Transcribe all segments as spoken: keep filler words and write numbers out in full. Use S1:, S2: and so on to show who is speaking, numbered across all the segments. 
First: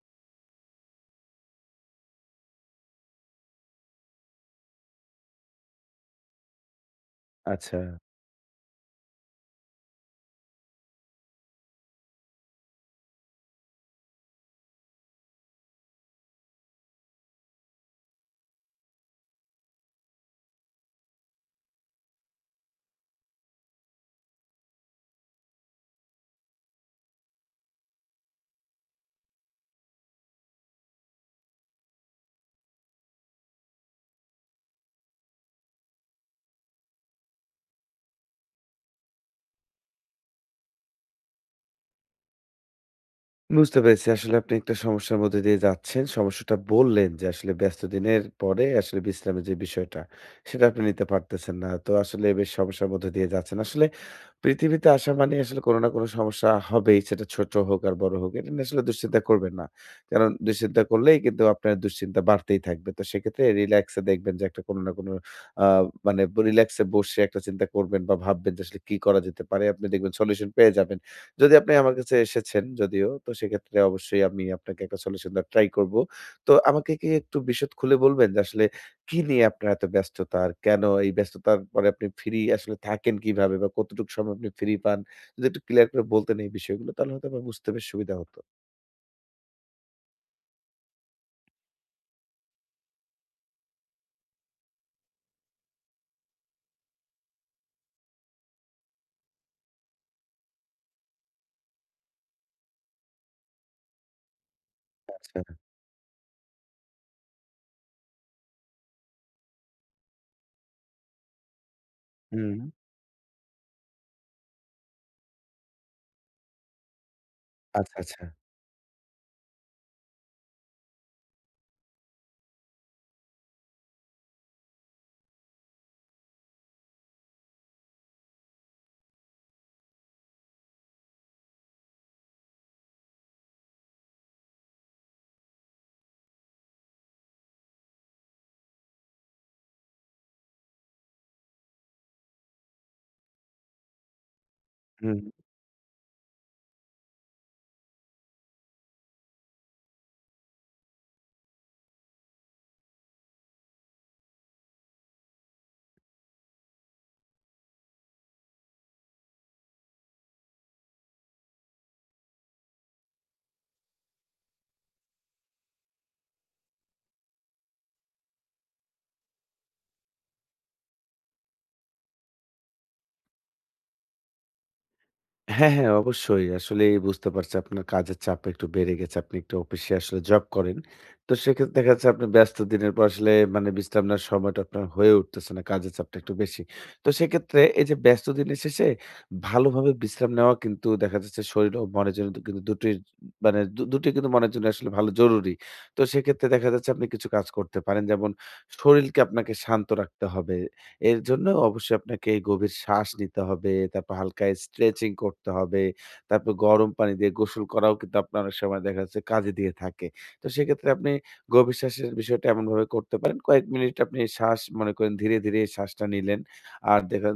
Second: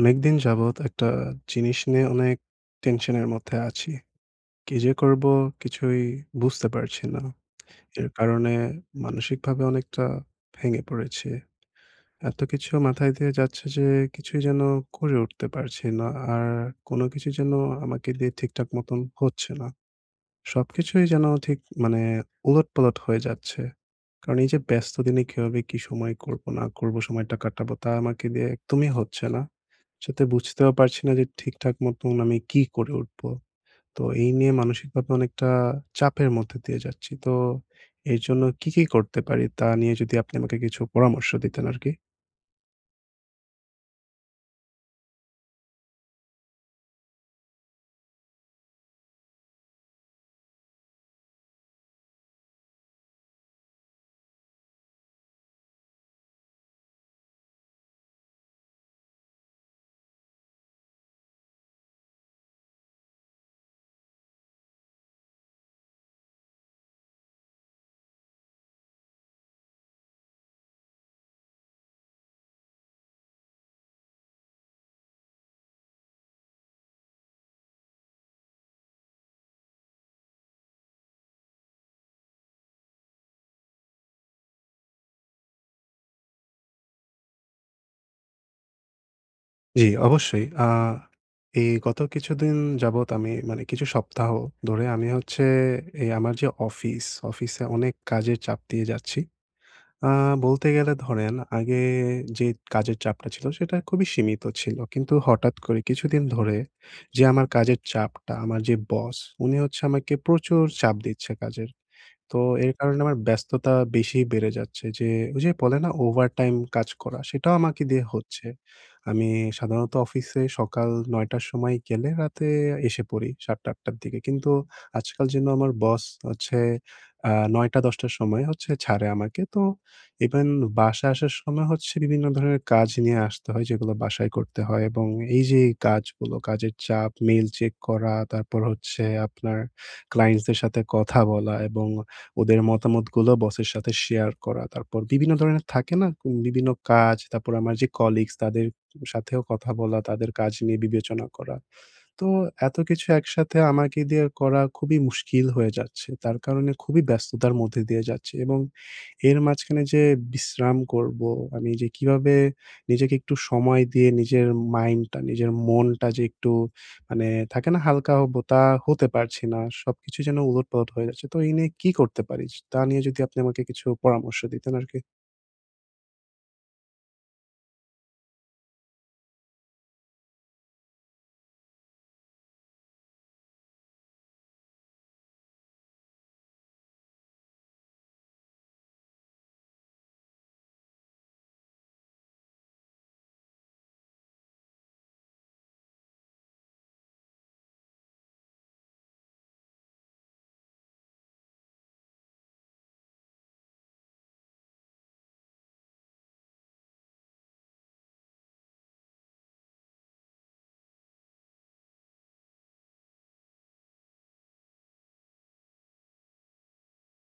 S1: অনেকদিন যাবৎ একটা জিনিস নিয়ে অনেক টেনশনের মধ্যে আছি। কি যে করব কিছুই বুঝতে পারছি না।
S2: আচ্ছা।
S1: এর কারণে মানসিকভাবে অনেকটা ভেঙে পড়েছি। এত কিছু মাথায় দিয়ে যাচ্ছে যে কিছুই যেন করে উঠতে পারছি না। আর কোনো কিছু যেন আমাকে দিয়ে ঠিকঠাক মতন হচ্ছে না। সবকিছুই যেন ঠিক মানে উলটপালট হয়ে যাচ্ছে। কারণ এই যে ব্যস্ত দিনে কিভাবে কি সময় করব না করব, সময়টা কাটাবো তা আমাকে দিয়ে একদমই হচ্ছে না। সাথে বুঝতেও পারছি না যে ঠিকঠাক মতন আমি কি করে উঠবো। তো এই নিয়ে মানসিকভাবে অনেকটা চাপের মধ্যে দিয়ে যাচ্ছি। তো এর জন্য কি, কি করতে পারি তা নিয়ে যদি আপনি আমাকে কিছু পরামর্শ দিতেন আরকি।
S2: বুঝতে পেরেছি। আসলে আপনি একটা সমস্যার মধ্যে দিয়ে যাচ্ছেন। সমস্যাটা বললেন যে আসলে ব্যস্ত দিনের পরে আসলে বিশ্রামের যে বিষয়টা, সেটা আপনি নিতে পারতেছেন না। তো আসলে বেশ সমস্যার মধ্যে দিয়ে যাচ্ছেন। আসলে পৃথিবীতে আসা মানে আসলে কোনো না কোনো সমস্যা হবেই। সেটা ছোট হোক আর বড় হোক। এটা নিয়ে আসলে দুশ্চিন্তা করবেন না। কারণ দুশ্চিন্তা করলেই কিন্তু আপনার দুশ্চিন্তা বাড়তেই থাকবে। তো সেক্ষেত্রে রিল্যাক্স এ দেখবেন যে একটা কোনো না কোনো আ মানে রিল্যাক্স এ বসে একটা চিন্তা করবেন বা ভাববেন যে আসলে কি করা যেতে পারে। আপনি দেখবেন সলিউশন পেয়ে যাবেন। যদি আপনি আমার কাছে এসেছেন যদিও, তো সেক্ষেত্রে অবশ্যই আমি আপনাকে একটা সলিউশন দেওয়ার ট্রাই করব। তো আমাকে কি একটু বিশদ খুলে বলবেন যে আসলে কি নিয়ে আপনার এত ব্যস্ততা? আর কেন এই ব্যস্ততার পরে আপনি ফ্রি আসলে থাকেন কিভাবে? বা কতটুকু সময় আপনি ফ্রি পান? যদি একটু ক্লিয়ার করে বলতেন এই বিষয়গুলো তাহলে হয়তো আমার বুঝতে বেশ সুবিধা হতো।
S1: জি, অবশ্যই। আ এই গত কিছুদিন যাবৎ আমি মানে কিছু সপ্তাহ ধরে আমি হচ্ছে এই আমার যে অফিস, অফিসে অনেক কাজের চাপ দিয়ে যাচ্ছি। আ বলতে গেলে ধরেন আগে যে কাজের চাপটা ছিল সেটা খুবই সীমিত ছিল। কিন্তু
S2: আচ্ছা।
S1: হঠাৎ করে কিছুদিন ধরে যে আমার কাজের চাপটা, আমার যে বস উনি হচ্ছে আমাকে প্রচুর চাপ দিচ্ছে কাজের। তো
S2: হুম।
S1: এর কারণে আমার ব্যস্ততা বেশি বেড়ে যাচ্ছে যে, ওই যে বলে না ওভারটাইম কাজ করা, সেটাও আমাকে
S2: আচ্ছা,
S1: দিয়ে
S2: আচ্ছা।
S1: হচ্ছে। আমি সাধারণত অফিসে সকাল ৯ঃ শূন্য শূন্য র সময় গেলে রাতে এসে পড়ি ৭ঃ০০-৮ঃ শূন্য শূন্য র দিকে। কিন্তু আজকাল যেন আমার বস হচ্ছে আ ৯ঃ০০-১০ঃ শূন্য শূন্য র সময় হচ্ছে ছাড়ে আমাকে। তো ইভেন বাসায় আসার সময় হচ্ছে বিভিন্ন ধরনের কাজ নিয়ে আসতে হয় যেগুলো বাসায় করতে হয় এবং এই যে এই কাজগুলো, কাজের চাপ, মেইল চেক করা, তারপর হচ্ছে আপনার ক্লায়েন্টসদের সাথে কথা বলা এবং ওদের মতামতগুলো বসের সাথে শেয়ার করা। তারপর
S2: হুম,
S1: বিভিন্ন
S2: হুম।
S1: ধরনের থাকে না? উম বিভিন্ন কাজ, তারপর আমার যে কলিগস তাদের সাথেও কথা বলা, তাদের কাজ নিয়ে বিবেচনা করা। তো এত কিছু একসাথে আমাকে দিয়ে করা খুবই মুশকিল হয়ে যাচ্ছে। তার কারণে খুবই ব্যস্ততার মধ্যে দিয়ে যাচ্ছি এবং এর মাঝখানে যে বিশ্রাম করবো, আমি যে কিভাবে নিজেকে একটু সময় দিয়ে নিজের মাইন্ডটা, নিজের মনটা যে একটু মানে থাকে না হালকা হবো, তা হতে পারছি না। সবকিছু যেন উলটপালট হয়ে যাচ্ছে। তো এই নিয়ে কি করতে পারি? তা নিয়ে যদি আপনি আমাকে কিছু পরামর্শ দিতেন আরকি।
S2: হ্যাঁ, হ্যাঁ, অবশ্যই। আসলেই বুঝতে পারছি আপনার কাজের চাপ একটু বেড়ে গেছে। আপনি একটু অফিসে আসলে জব করেন। তো সেক্ষেত্রে দেখা যাচ্ছে আপনি ব্যস্ত দিনের পর আসলে মানে বিশ্রাম নেওয়ার সময়টা আপনার হয়ে উঠতেছে না। কাজের চাপটা একটু বেশি। তো সেক্ষেত্রে এই যে ব্যস্ত দিনের শেষে ভালোভাবে বিশ্রাম নেওয়া কিন্তু দেখা যাচ্ছে শরীর ও মনের জন্য দু কিন্তু দুটোই মানে দু দুটোই কিন্তু মনের জন্য আসলে ভালো জরুরি। তো সেক্ষেত্রে দেখা যাচ্ছে আপনি কিছু কাজ করতে পারেন। যেমন শরীলকে আপনাকে শান্ত রাখতে হবে। এর জন্য অবশ্যই আপনাকে গভীর শ্বাস নিতে হবে, তারপর হালকা স্ট্রেচিং করতে হবে। তারপর গরম পানি দিয়ে গোসল করাও কিন্তু আপনার অনেক সময় দেখা যাচ্ছে কাজে দিয়ে থাকে। তো সেক্ষেত্রে আপনি গভীর শ্বাসের বিষয়টা এমনভাবে করতে পারেন, কয়েক মিনিট আপনি শ্বাস মনে করেন ধীরে, ধীরে শ্বাসটা নিলেন। আর দেখা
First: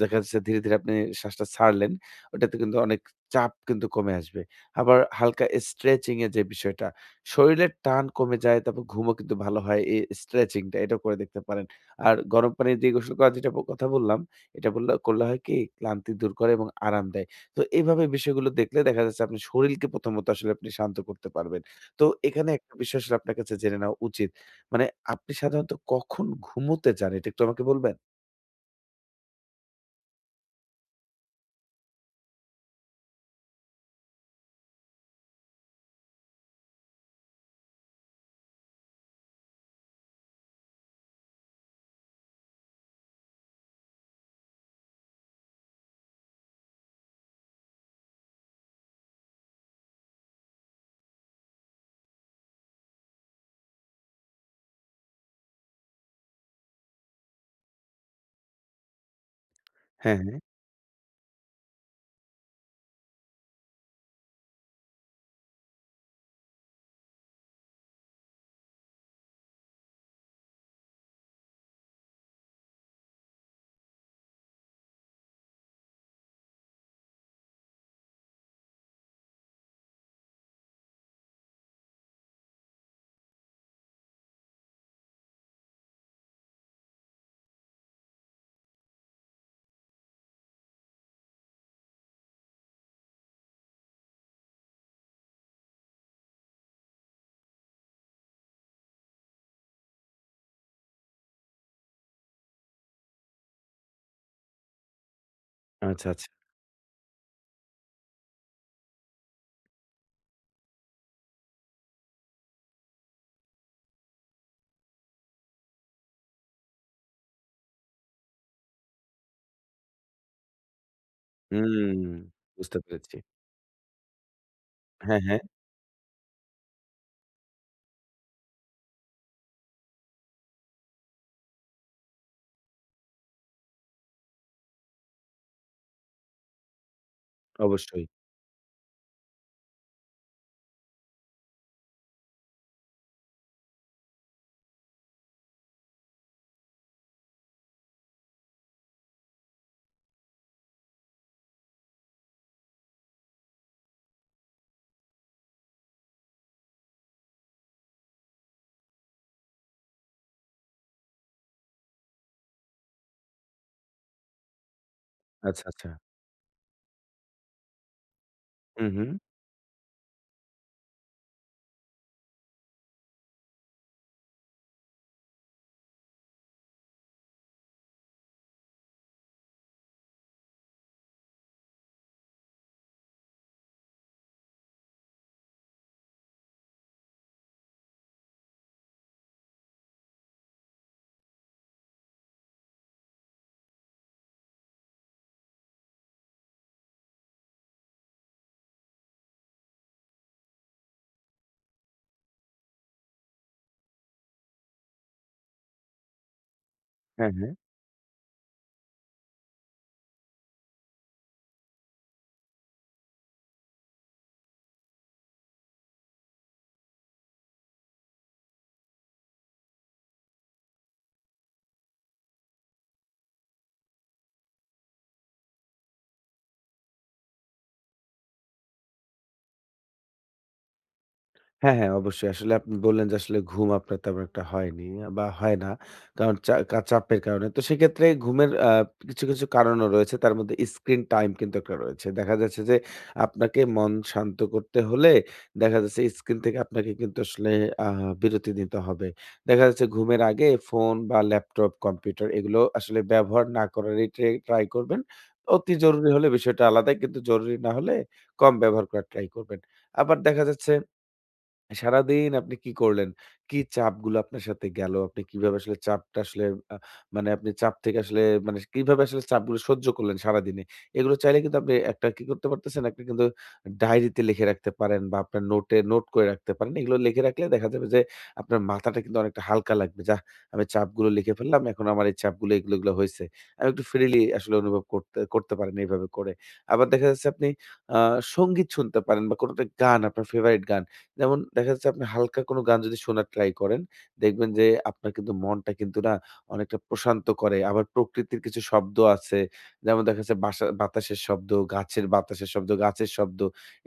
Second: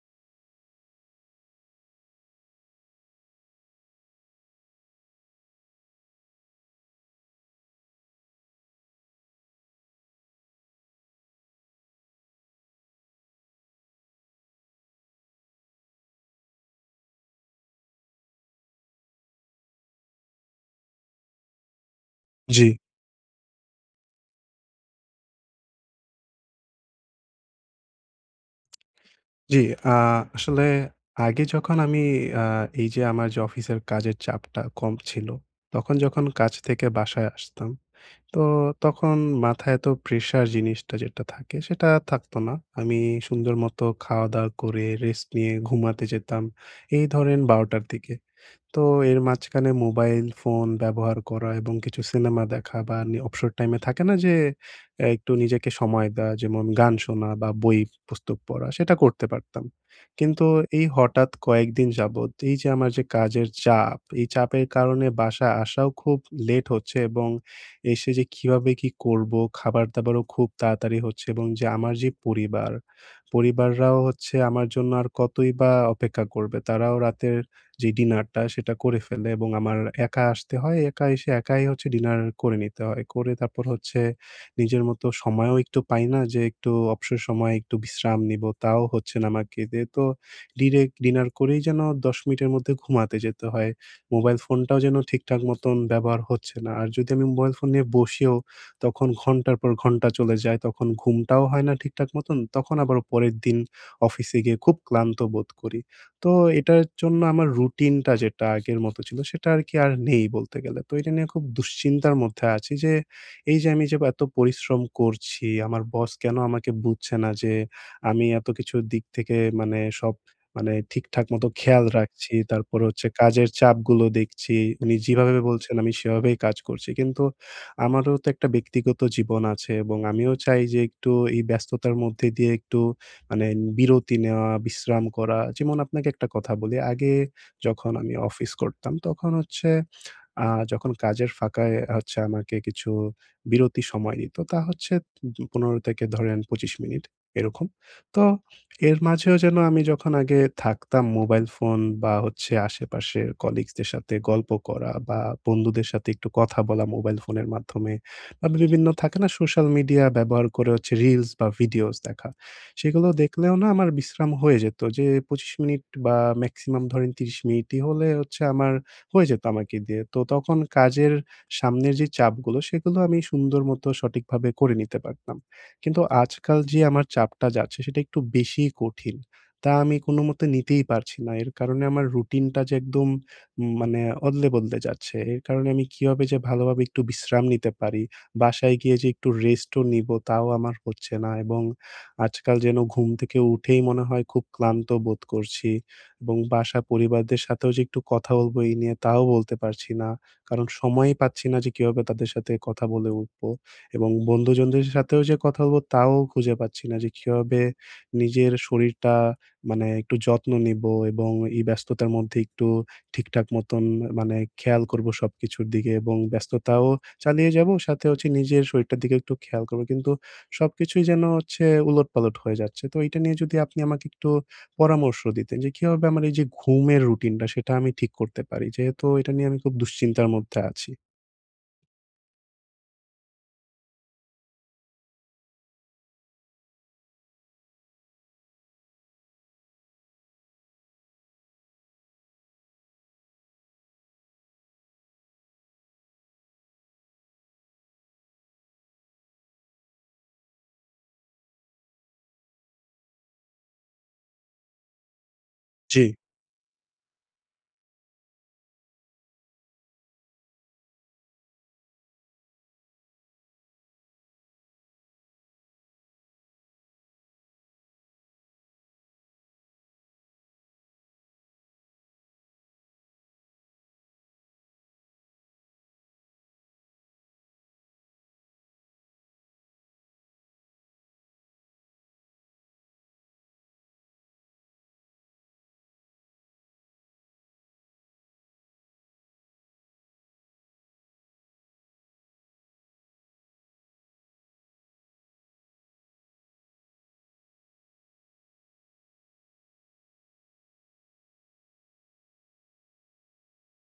S2: দেখা যাচ্ছে ধীরে, ধীরে আপনি শ্বাসটা ছাড়লেন। ওটাতে কিন্তু অনেক চাপ কিন্তু কমে আসবে। আবার হালকা স্ট্রেচিং এর যে বিষয়টা, শরীরের টান কমে যায়, তারপর ঘুমও কিন্তু ভালো হয় এই স্ট্রেচিংটা। এটাও করে দেখতে পারেন। আর গরম পানি দিয়ে গোসল করার যেটা ব কথা বললাম, এটা বললে করলে হয় কি ক্লান্তি দূর করে এবং আরাম দেয়। তো এভাবে বিষয়গুলো দেখলে দেখা যাচ্ছে আপনার শরীরকে প্রথমত আসলে আপনি শান্ত করতে পারবেন। তো এখানে
S1: জি।
S2: একটা বিষয় আসলে আপনার কাছে জেনে নেওয়া উচিত। মানে আপনি সাধারণত কখন ঘুমোতে যান এটা একটু আমাকে বলবেন?
S1: জি, আ আসলে আগে যখন আমি আ এই যে আমার যে অফিসের কাজের চাপটা কম ছিল, তখন যখন কাজ থেকে বাসায় আসতাম, তো তখন মাথায় এত প্রেশার জিনিসটা যেটা থাকে সেটা থাকতো না। আমি সুন্দর মতো খাওয়া-দাওয়া করে রেস্ট নিয়ে ঘুমাতে যেতাম। এই ধরেন ১২ঃ শূন্য শূন্য র দিকে। তো এর মাঝখানে মোবাইল ফোন ব্যবহার করা এবং কিছু সিনেমা দেখা বা নি অবসর টাইমে থাকে না যে অ্যা একটু নিজেকে সময় দেওয়া যেমন গান শোনা বা বই পুস্তক পড়া সেটা করতে পারতাম।
S2: হ্যাঁ, হ্যাঁ।
S1: কিন্তু এই হঠাৎ কয়েকদিন যাবৎ এই যে আমার যে কাজের চাপ, এই চাপের কারণে বাসায় আসাও খুব লেট হচ্ছে এবং এসে যে কিভাবে কি করব খাবার-দাবারও খুব তাড়াতাড়ি হচ্ছে এবং যে আমার যে পরিবার, পরিবাররাও হচ্ছে আমার জন্য আর কতই বা অপেক্ষা করবে। তারাও রাতের যে ডিনারটা সেটা করে ফেলে এবং আমার একা আসতে হয়। একা এসে একাই হচ্ছে ডিনার করে নিতে হয়। করে তারপর হচ্ছে নিজের মতো সময়ও একটু পাই না যে একটু অবসর সময়ে একটু বিশ্রাম নিবো, তাও হচ্ছে না আমাকে। দিয়ে তো ডিরেক্ট ডিনার করেই যেন দশ মিনিটের মধ্যে ঘুমাতে যেতে হয়। মোবাইল ফোনটাও যেন ঠিকঠাক মতন ব্যবহার হচ্ছে না। আর যদি আমি মোবাইল ফোন নিয়ে বসিও তখন ঘন্টার পর ঘন্টা চলে যায়। তখন ঘুমটাও হয় না ঠিকঠাক মতন। তখন আবার পরের দিন অফিসে গিয়ে খুব ক্লান্ত বোধ করি।
S2: আচ্ছা, আচ্ছা।
S1: তো এটার জন্য আমার রুটিনটা যেটা আগের মতো ছিল সেটা আরকি আর নেই বলতে গেলে। তো এটা নিয়ে খুব দুশ্চিন্তার মধ্যে আছি যে এই যে আমি যে এত পরিশ্রম করছি, আমার বস কেন আমাকে বুঝছে না যে আমি এত কিছুর দিক থেকে মানে সব মানে ঠিকঠাক মতো খেয়াল
S2: হুম,
S1: রাখছি।
S2: বুঝতে
S1: তারপরে হচ্ছে
S2: পেরেছি।
S1: কাজের চাপগুলো দেখছি। উনি
S2: হ্যাঁ, হ্যাঁ,
S1: যেভাবে বলছেন আমি সেভাবেই কাজ করছি। কিন্তু আমারও তো একটা ব্যক্তিগত জীবন আছে এবং আমিও চাই যে একটু এই ব্যস্ততার মধ্যে দিয়ে একটু মানে বিরতি নেওয়া, বিশ্রাম করা। যেমন আপনাকে একটা কথা বলি, আগে যখন
S2: অবশ্যই।
S1: আমি অফিস করতাম, তখন হচ্ছে আ যখন কাজের ফাঁকায় হচ্ছে আমাকে কিছু বিরতি সময় দিত। তা হচ্ছে পনেরো থেকে ধরেন পঁচিশ মিনিট এরকম। তো এর মাঝেও যেন আমি যখন আগে থাকতাম মোবাইল ফোন বা হচ্ছে আশেপাশের কলিগসদের সাথে গল্প করা বা বন্ধুদের সাথে একটু কথা বলা মোবাইল ফোনের মাধ্যমে বা বিভিন্ন থাকে না সোশ্যাল মিডিয়া ব্যবহার করে হচ্ছে রিলস বা ভিডিওস দেখা। সেগুলো দেখলেও না আমার বিশ্রাম হয়ে যেত যে পঁচিশ
S2: আচ্ছা,
S1: মিনিট
S2: আচ্ছা।
S1: বা মেক্সিমাম ধরেন ত্রিশ মিনিটই হলে হচ্ছে আমার
S2: হুম, হুম।
S1: হয়ে যেত আমাকে দিয়ে। তো তখন কাজের সামনের যে চাপগুলো, সেগুলো আমি সুন্দর মতো সঠিকভাবে করে নিতে পারতাম। কিন্তু আজকাল যে আমার চাপটা যাচ্ছে, সেটা একটু বেশিই কঠিন। তা আমি কোনোমতে নিতেই পারছি না। এর কারণে আমার রুটিনটা যে একদম উম মানে অদলে-বদলে যাচ্ছে। এর কারণে আমি কিভাবে যে ভালোভাবে একটু বিশ্রাম নিতে পারি, বাসায় গিয়ে যে একটু রেস্টও নিবো, তাও আমার হচ্ছে না এবং আজকাল যেন ঘুম থেকে উঠেই মনে হয় খুব ক্লান্ত বোধ করছি। এবং বাসা পরিবারদের সাথেও যে একটু কথা বলবো এই নিয়ে তাও বলতে পারছি না। কারণ সময়ই পাচ্ছি না যে কিভাবে তাদের সাথে কথা বলে উঠবো এবং বন্ধুজনদের সাথেও যে কথা বলবো তাও খুঁজে পাচ্ছি না যে
S2: হ্যাঁ, হ্যাঁ।
S1: কিভাবে নিজের শরীরটা মানে একটু যত্ন নিবো এবং এই ব্যস্ততার মধ্যে একটু ঠিকঠাক মতন মানে খেয়াল করবো সবকিছুর দিকে এবং ব্যস্ততাও চালিয়ে যাবো। সাথে হচ্ছে নিজের শরীরটার দিকে একটু খেয়াল করবো। কিন্তু সবকিছুই যেন হচ্ছে উলটপালট হয়ে যাচ্ছে। তো এইটা নিয়ে যদি আপনি আমাকে একটু পরামর্শ দিতেন যে কিভাবে আমার এই যে ঘুমের রুটিনটা সেটা আমি ঠিক করতে পারি। যেহেতু এটা নিয়ে আমি খুব দুশ্চিন্তার মধ্যে আছি।
S2: হ্যাঁ, হ্যাঁ, অবশ্যই। আসলে আপনি বললেন যে আসলে ঘুম আপনার তেমন একটা হয়নি বা হয় না। কারণ চা কা চাপের কারণে। তো সেক্ষেত্রে ঘুমের আ কিছু, কিছু কারণও রয়েছে। তার মধ্যে স্ক্রিন টাইম কিন্তু একটা রয়েছে। দেখা যাচ্ছে যে আপনাকে মন শান্ত করতে হলে দেখা যাচ্ছে স্ক্রিন থেকে আপনাকে কিন্তু আসলে আ বিরতি নিতে হবে। দেখা যাচ্ছে ঘুমের আগে ফোন বা ল্যাপটপ, কম্পিউটার এগুলো আসলে ব্যবহার না করারই ট্রে ট্রাই করবেন। অতি
S1: জি।
S2: জরুরি হলে বিষয়টা আলাদা। কিন্তু জরুরি না হলে কম ব্যবহার করার ট্রাই করবেন। আবার দেখা যাচ্ছে সারাদিন আপনি কি করলেন? কি চাপগুলো আপনার সাথে গেল? আপনি কিভাবে আসলে চাপটা আসলে আ মানে আপনি চাপ থেকে আসলে মানে কিভাবে আসলে চাপগুলো সহ্য করলেন সারাদিনে? এগুলো চাইলে কিন্তু আপনি একটা কি করতে পারতেছেন, একটা কিন্তু ডায়েরিতে লিখে রাখতে পারেন বা আপনার নোটে নোট করে রাখতে পারেন। এগুলো লিখে রাখলে দেখা যাবে যে আপনার মাথাটা কিন্তু অনেকটা হালকা লাগবে। যাহ! আমি চাপগুলো লিখে ফেললাম। এখন আমার এই চাপগুলো এগুলো, এগুলো হইছে। আমি একটু ফ্রিলি আসলে অনুভব করতে করতে পারেন এইভাবে করে। আবার দেখা যাচ্ছে আপনি আ সংগীত শুনতে পারেন বা কোনো একটা গান আপনার ফেভারিট গান। যেমন দেখা যাচ্ছে আপনি হালকা কোনো গান যদি শোনার ট্রাই করেন, দেখবেন যে আপনার কিন্তু মনটা কিন্তু না অনেকটা প্রশান্ত করে। আবার প্রকৃতির কিছু শব্দ আছে। যেমন দেখা যাচ্ছে বাসা বাতাসের শব্দ, গাছের বাতাসের শব্দ, গাছের শব্দ।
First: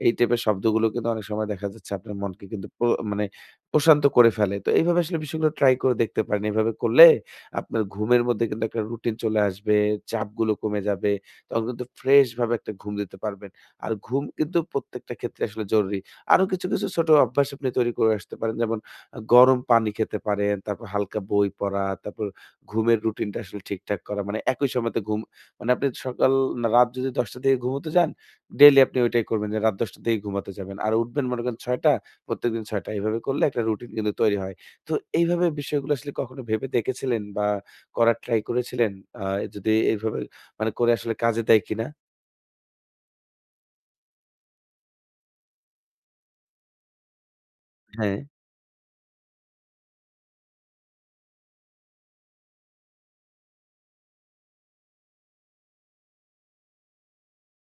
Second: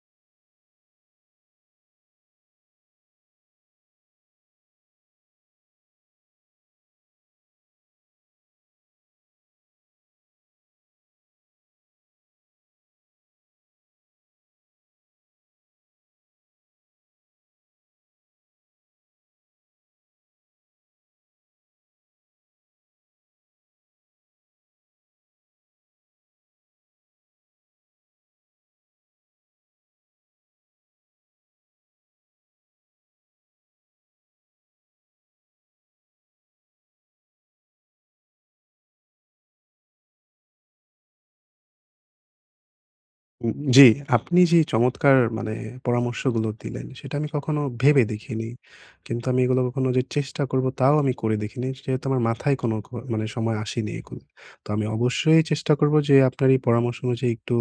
S2: এই টাইপের শব্দগুলো কিন্তু অনেক সময় দেখা যাচ্ছে আপনার মনকে কিন্তু প্র মানে প্রশান্ত করে ফেলে। তো এইভাবে আসলে বিষয়গুলো ট্রাই করে দেখতে পারেন। এভাবে করলে আপনার ঘুমের মধ্যে কিন্তু একটা রুটিন চলে আসবে, চাপগুলো কমে যাবে। তখন কিন্তু ফ্রেশভাবে একটা ঘুম দিতে পারবেন। আর ঘুম কিন্তু প্রত্যেকটা ক্ষেত্রে আসলে জরুরি। আরো কিছু, কিছু ছোট অভ্যাস আপনি তৈরি করে আসতে পারেন। যেমন আ গরম পানি খেতে পারেন, তারপর হালকা বই পড়া, তারপর ঘুমের রুটিনটা আসলে ঠিকঠাক করা। মানে একই সময়তে ঘুম মানে আপনি সকাল না রাত যদি দশটা থেকে ঘুমোতে যান, ডেইলি আপনি ওইটাই করবেন যে রাত দশটা থেকে ঘুমাতে যাবেন। আর উঠবেন মনে করেন ছয়টা, প্রত্যেকদিন ছয়টা। এভাবে করলে একটা রুটিন কিন্তু তৈরি হয়। তো এইভাবে বিষয়গুলো আসলে কখনো ভেবে দেখেছিলেন বা করার ট্রাই করেছিলেন? আ যদি এইভাবে মানে করে আসলে কাজে দেয় কিনা?
S1: উম জি, আপনি যে চমৎকার মানে পরামর্শগুলো দিলেন, সেটা আমি কখনো ভেবে
S2: হ্যাঁ,
S1: দেখিনি। কিন্তু আমি এগুলো কখনো যে চেষ্টা করব, তাও আমি করে দেখিনি। যেহেতু আমার মাথায় কোনো ক মানে সময় আসেনি এগুলো। তো আমি অবশ্যই চেষ্টা করব যে আপনার এই পরামর্শ অনুযায়ী একটু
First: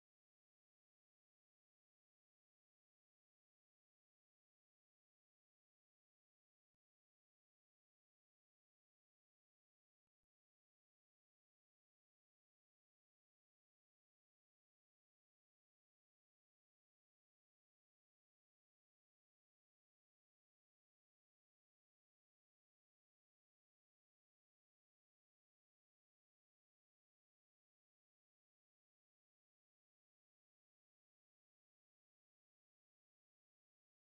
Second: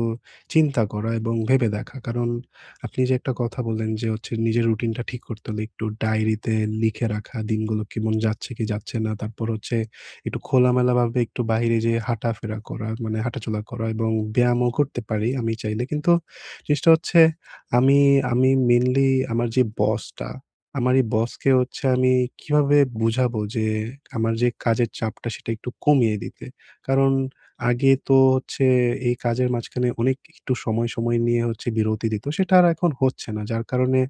S1: চিন্তা করা এবং ভেবে দেখা। কারণ আপনি যে একটা কথা বললেন যে হচ্ছে নিজের রুটিনটা ঠিক করতে হলে একটু ডায়েরিতে লিখে রাখা, দিনগুলো কেমন যাচ্ছে কি যাচ্ছে না। তারপর হচ্ছে একটু খোলামেলাভাবে একটু বাহিরে যেয়ে হাঁটাফেরা করা, মানে হাঁটাচলা করা এবং ব্যায়ামও করতে পারি আমি চাইলে। কিন্তু জিনিসটা হচ্ছে আমি আমি মেইনলি আমার যে বসটা, আমার এই বসকে হচ্ছে আমি কিভাবে বুঝাবো যে আমার যে কাজের চাপটা সেটা একটু কমিয়ে দিতে। কারণ আগে তো হচ্ছে এই কাজের মাঝখানে অনেক একটু সময়, সময় নিয়ে হচ্ছে বিরতি দিত। সেটা আর এখন হচ্ছে না। যার কারণে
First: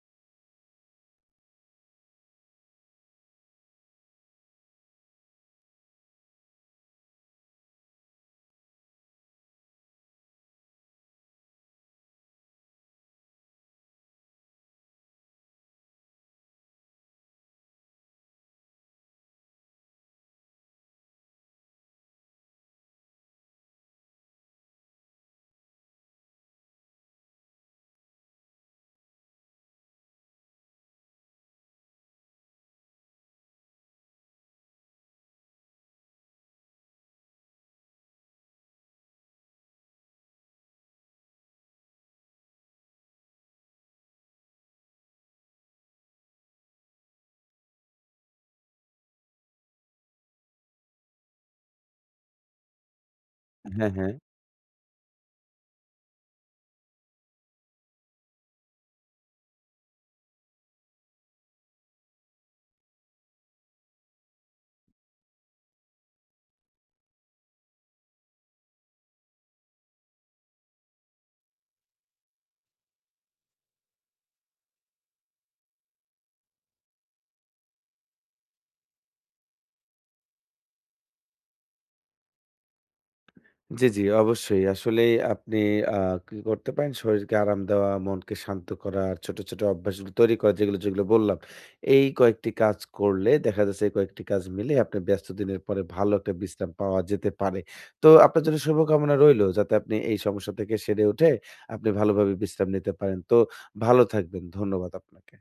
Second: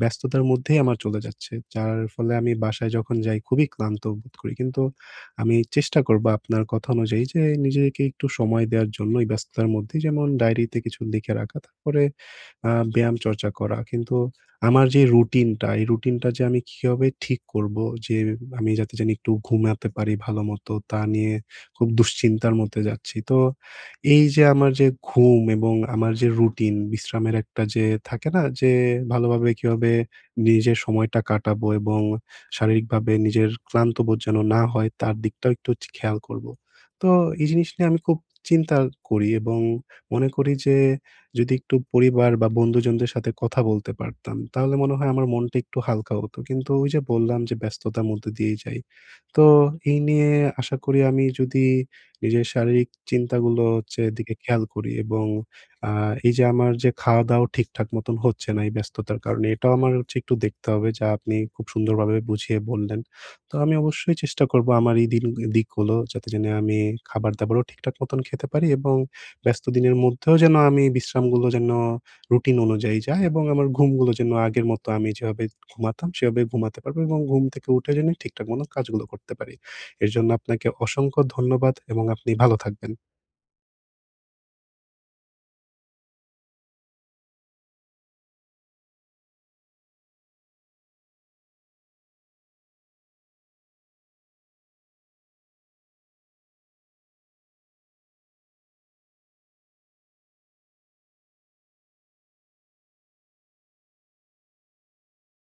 S1: ব্যস্ততার মধ্যেই আমার চলে যাচ্ছে। যার ফলে আমি বাসায় যখন যাই খুবই ক্লান্ত বোধ করি। কিন্তু আমি চেষ্টা করব আপনার কথা অনুযায়ী যে নিজেকে একটু সময় দেওয়ার জন্য এই ব্যস্ততার মধ্যে যেমন ডায়েরিতে কিছু লিখে রাখা। তারপরে আ ব্যায়াম চর্চা করা। কিন্তু আমার যে রুটিনটা, এই রুটিনটা যে আমি কিভাবে ঠিক করব যে আমি যাতে জানি একটু ঘুমাতে পারি ভালোমতো তা নিয়ে খুব দুশ্চিন্তার মধ্যে যাচ্ছি। তো এই যে আমার যে ঘুম এবং আমার যে রুটিন বিশ্রামের একটা যে থাকে না যে ভালোভাবে কিভাবে নিজের সময়টা কাটাবো এবং শারীরিকভাবে নিজের ক্লান্ত বোধ যেন না হয় তার দিকটাও একটু খেয়াল করব। তো এই জিনিস নিয়ে আমি খুব চিন্তা করি এবং মনে করি যে যদি একটু পরিবার বা বন্ধুজনদের সাথে কথা বলতে পারতাম, তাহলে মনে হয় আমার মনটা একটু হালকা হতো। কিন্তু ওই যে বললাম যে ব্যস্ততার মধ্যে দিয়েই যাই। তো এই নিয়ে আশা করি আমি যদি নিজের শারীরিক চিন্তাগুলো
S2: হ্যাঁ,
S1: হচ্ছে
S2: হ্যাঁ।
S1: দিকে খেয়াল করি এবং আ এই যে আমার যে খাওয়া-দাওয়া ঠিকঠাক মতন হচ্ছে না এই ব্যস্ততার কারণে, এটাও আমার হচ্ছে একটু দেখতে হবে যা আপনি খুব সুন্দরভাবে বুঝিয়ে বললেন। তো আমি অবশ্যই চেষ্টা করব আমার এই দিন দিকগুলো যাতে জেনে আমি খাবার-দাবারও ঠিকঠাক মতন খেতে পারি এবং ব্যস্ত দিনের মধ্যেও যেন আমি বিশ্রামগুলো যেন রুটিন অনুযায়ী যায় এবং আমার ঘুমগুলো যেন আগের মতো আমি যেভাবে ঘুমাতাম সেভাবে ঘুমাতে পারবো এবং ঘুম থেকে উঠে যেন ঠিকঠাক মতো কাজগুলো করতে পারি। এর জন্য আপনাকে অসংখ্য ধন্যবাদ এবং আপনি ভালো থাকবেন।
S2: জি, জি, অবশ্যই। আসলেই আপনি আ কি করতে পারেন, শরীরকে আরাম দেওয়া, মনকে শান্ত করা, আর ছোট, ছোট অভ্যাসগুলো তৈরি করা যেগুলো, যেগুলো বললাম। এই কয়েকটি কাজ করলে দেখা যাচ্ছে এই কয়েকটি কাজ মিলে আপনার ব্যস্ত দিনের পরে ভালো একটা বিশ্রাম পাওয়া যেতে পারে। তো আপনার জন্য শুভকামনা রইলো যাতে আপনি এই সমস্যা থেকে সেরে উঠে আপনি ভালোভাবে বিশ্রাম নিতে পারেন। তো ভালো থাকবেন। ধন্যবাদ আপনাকে।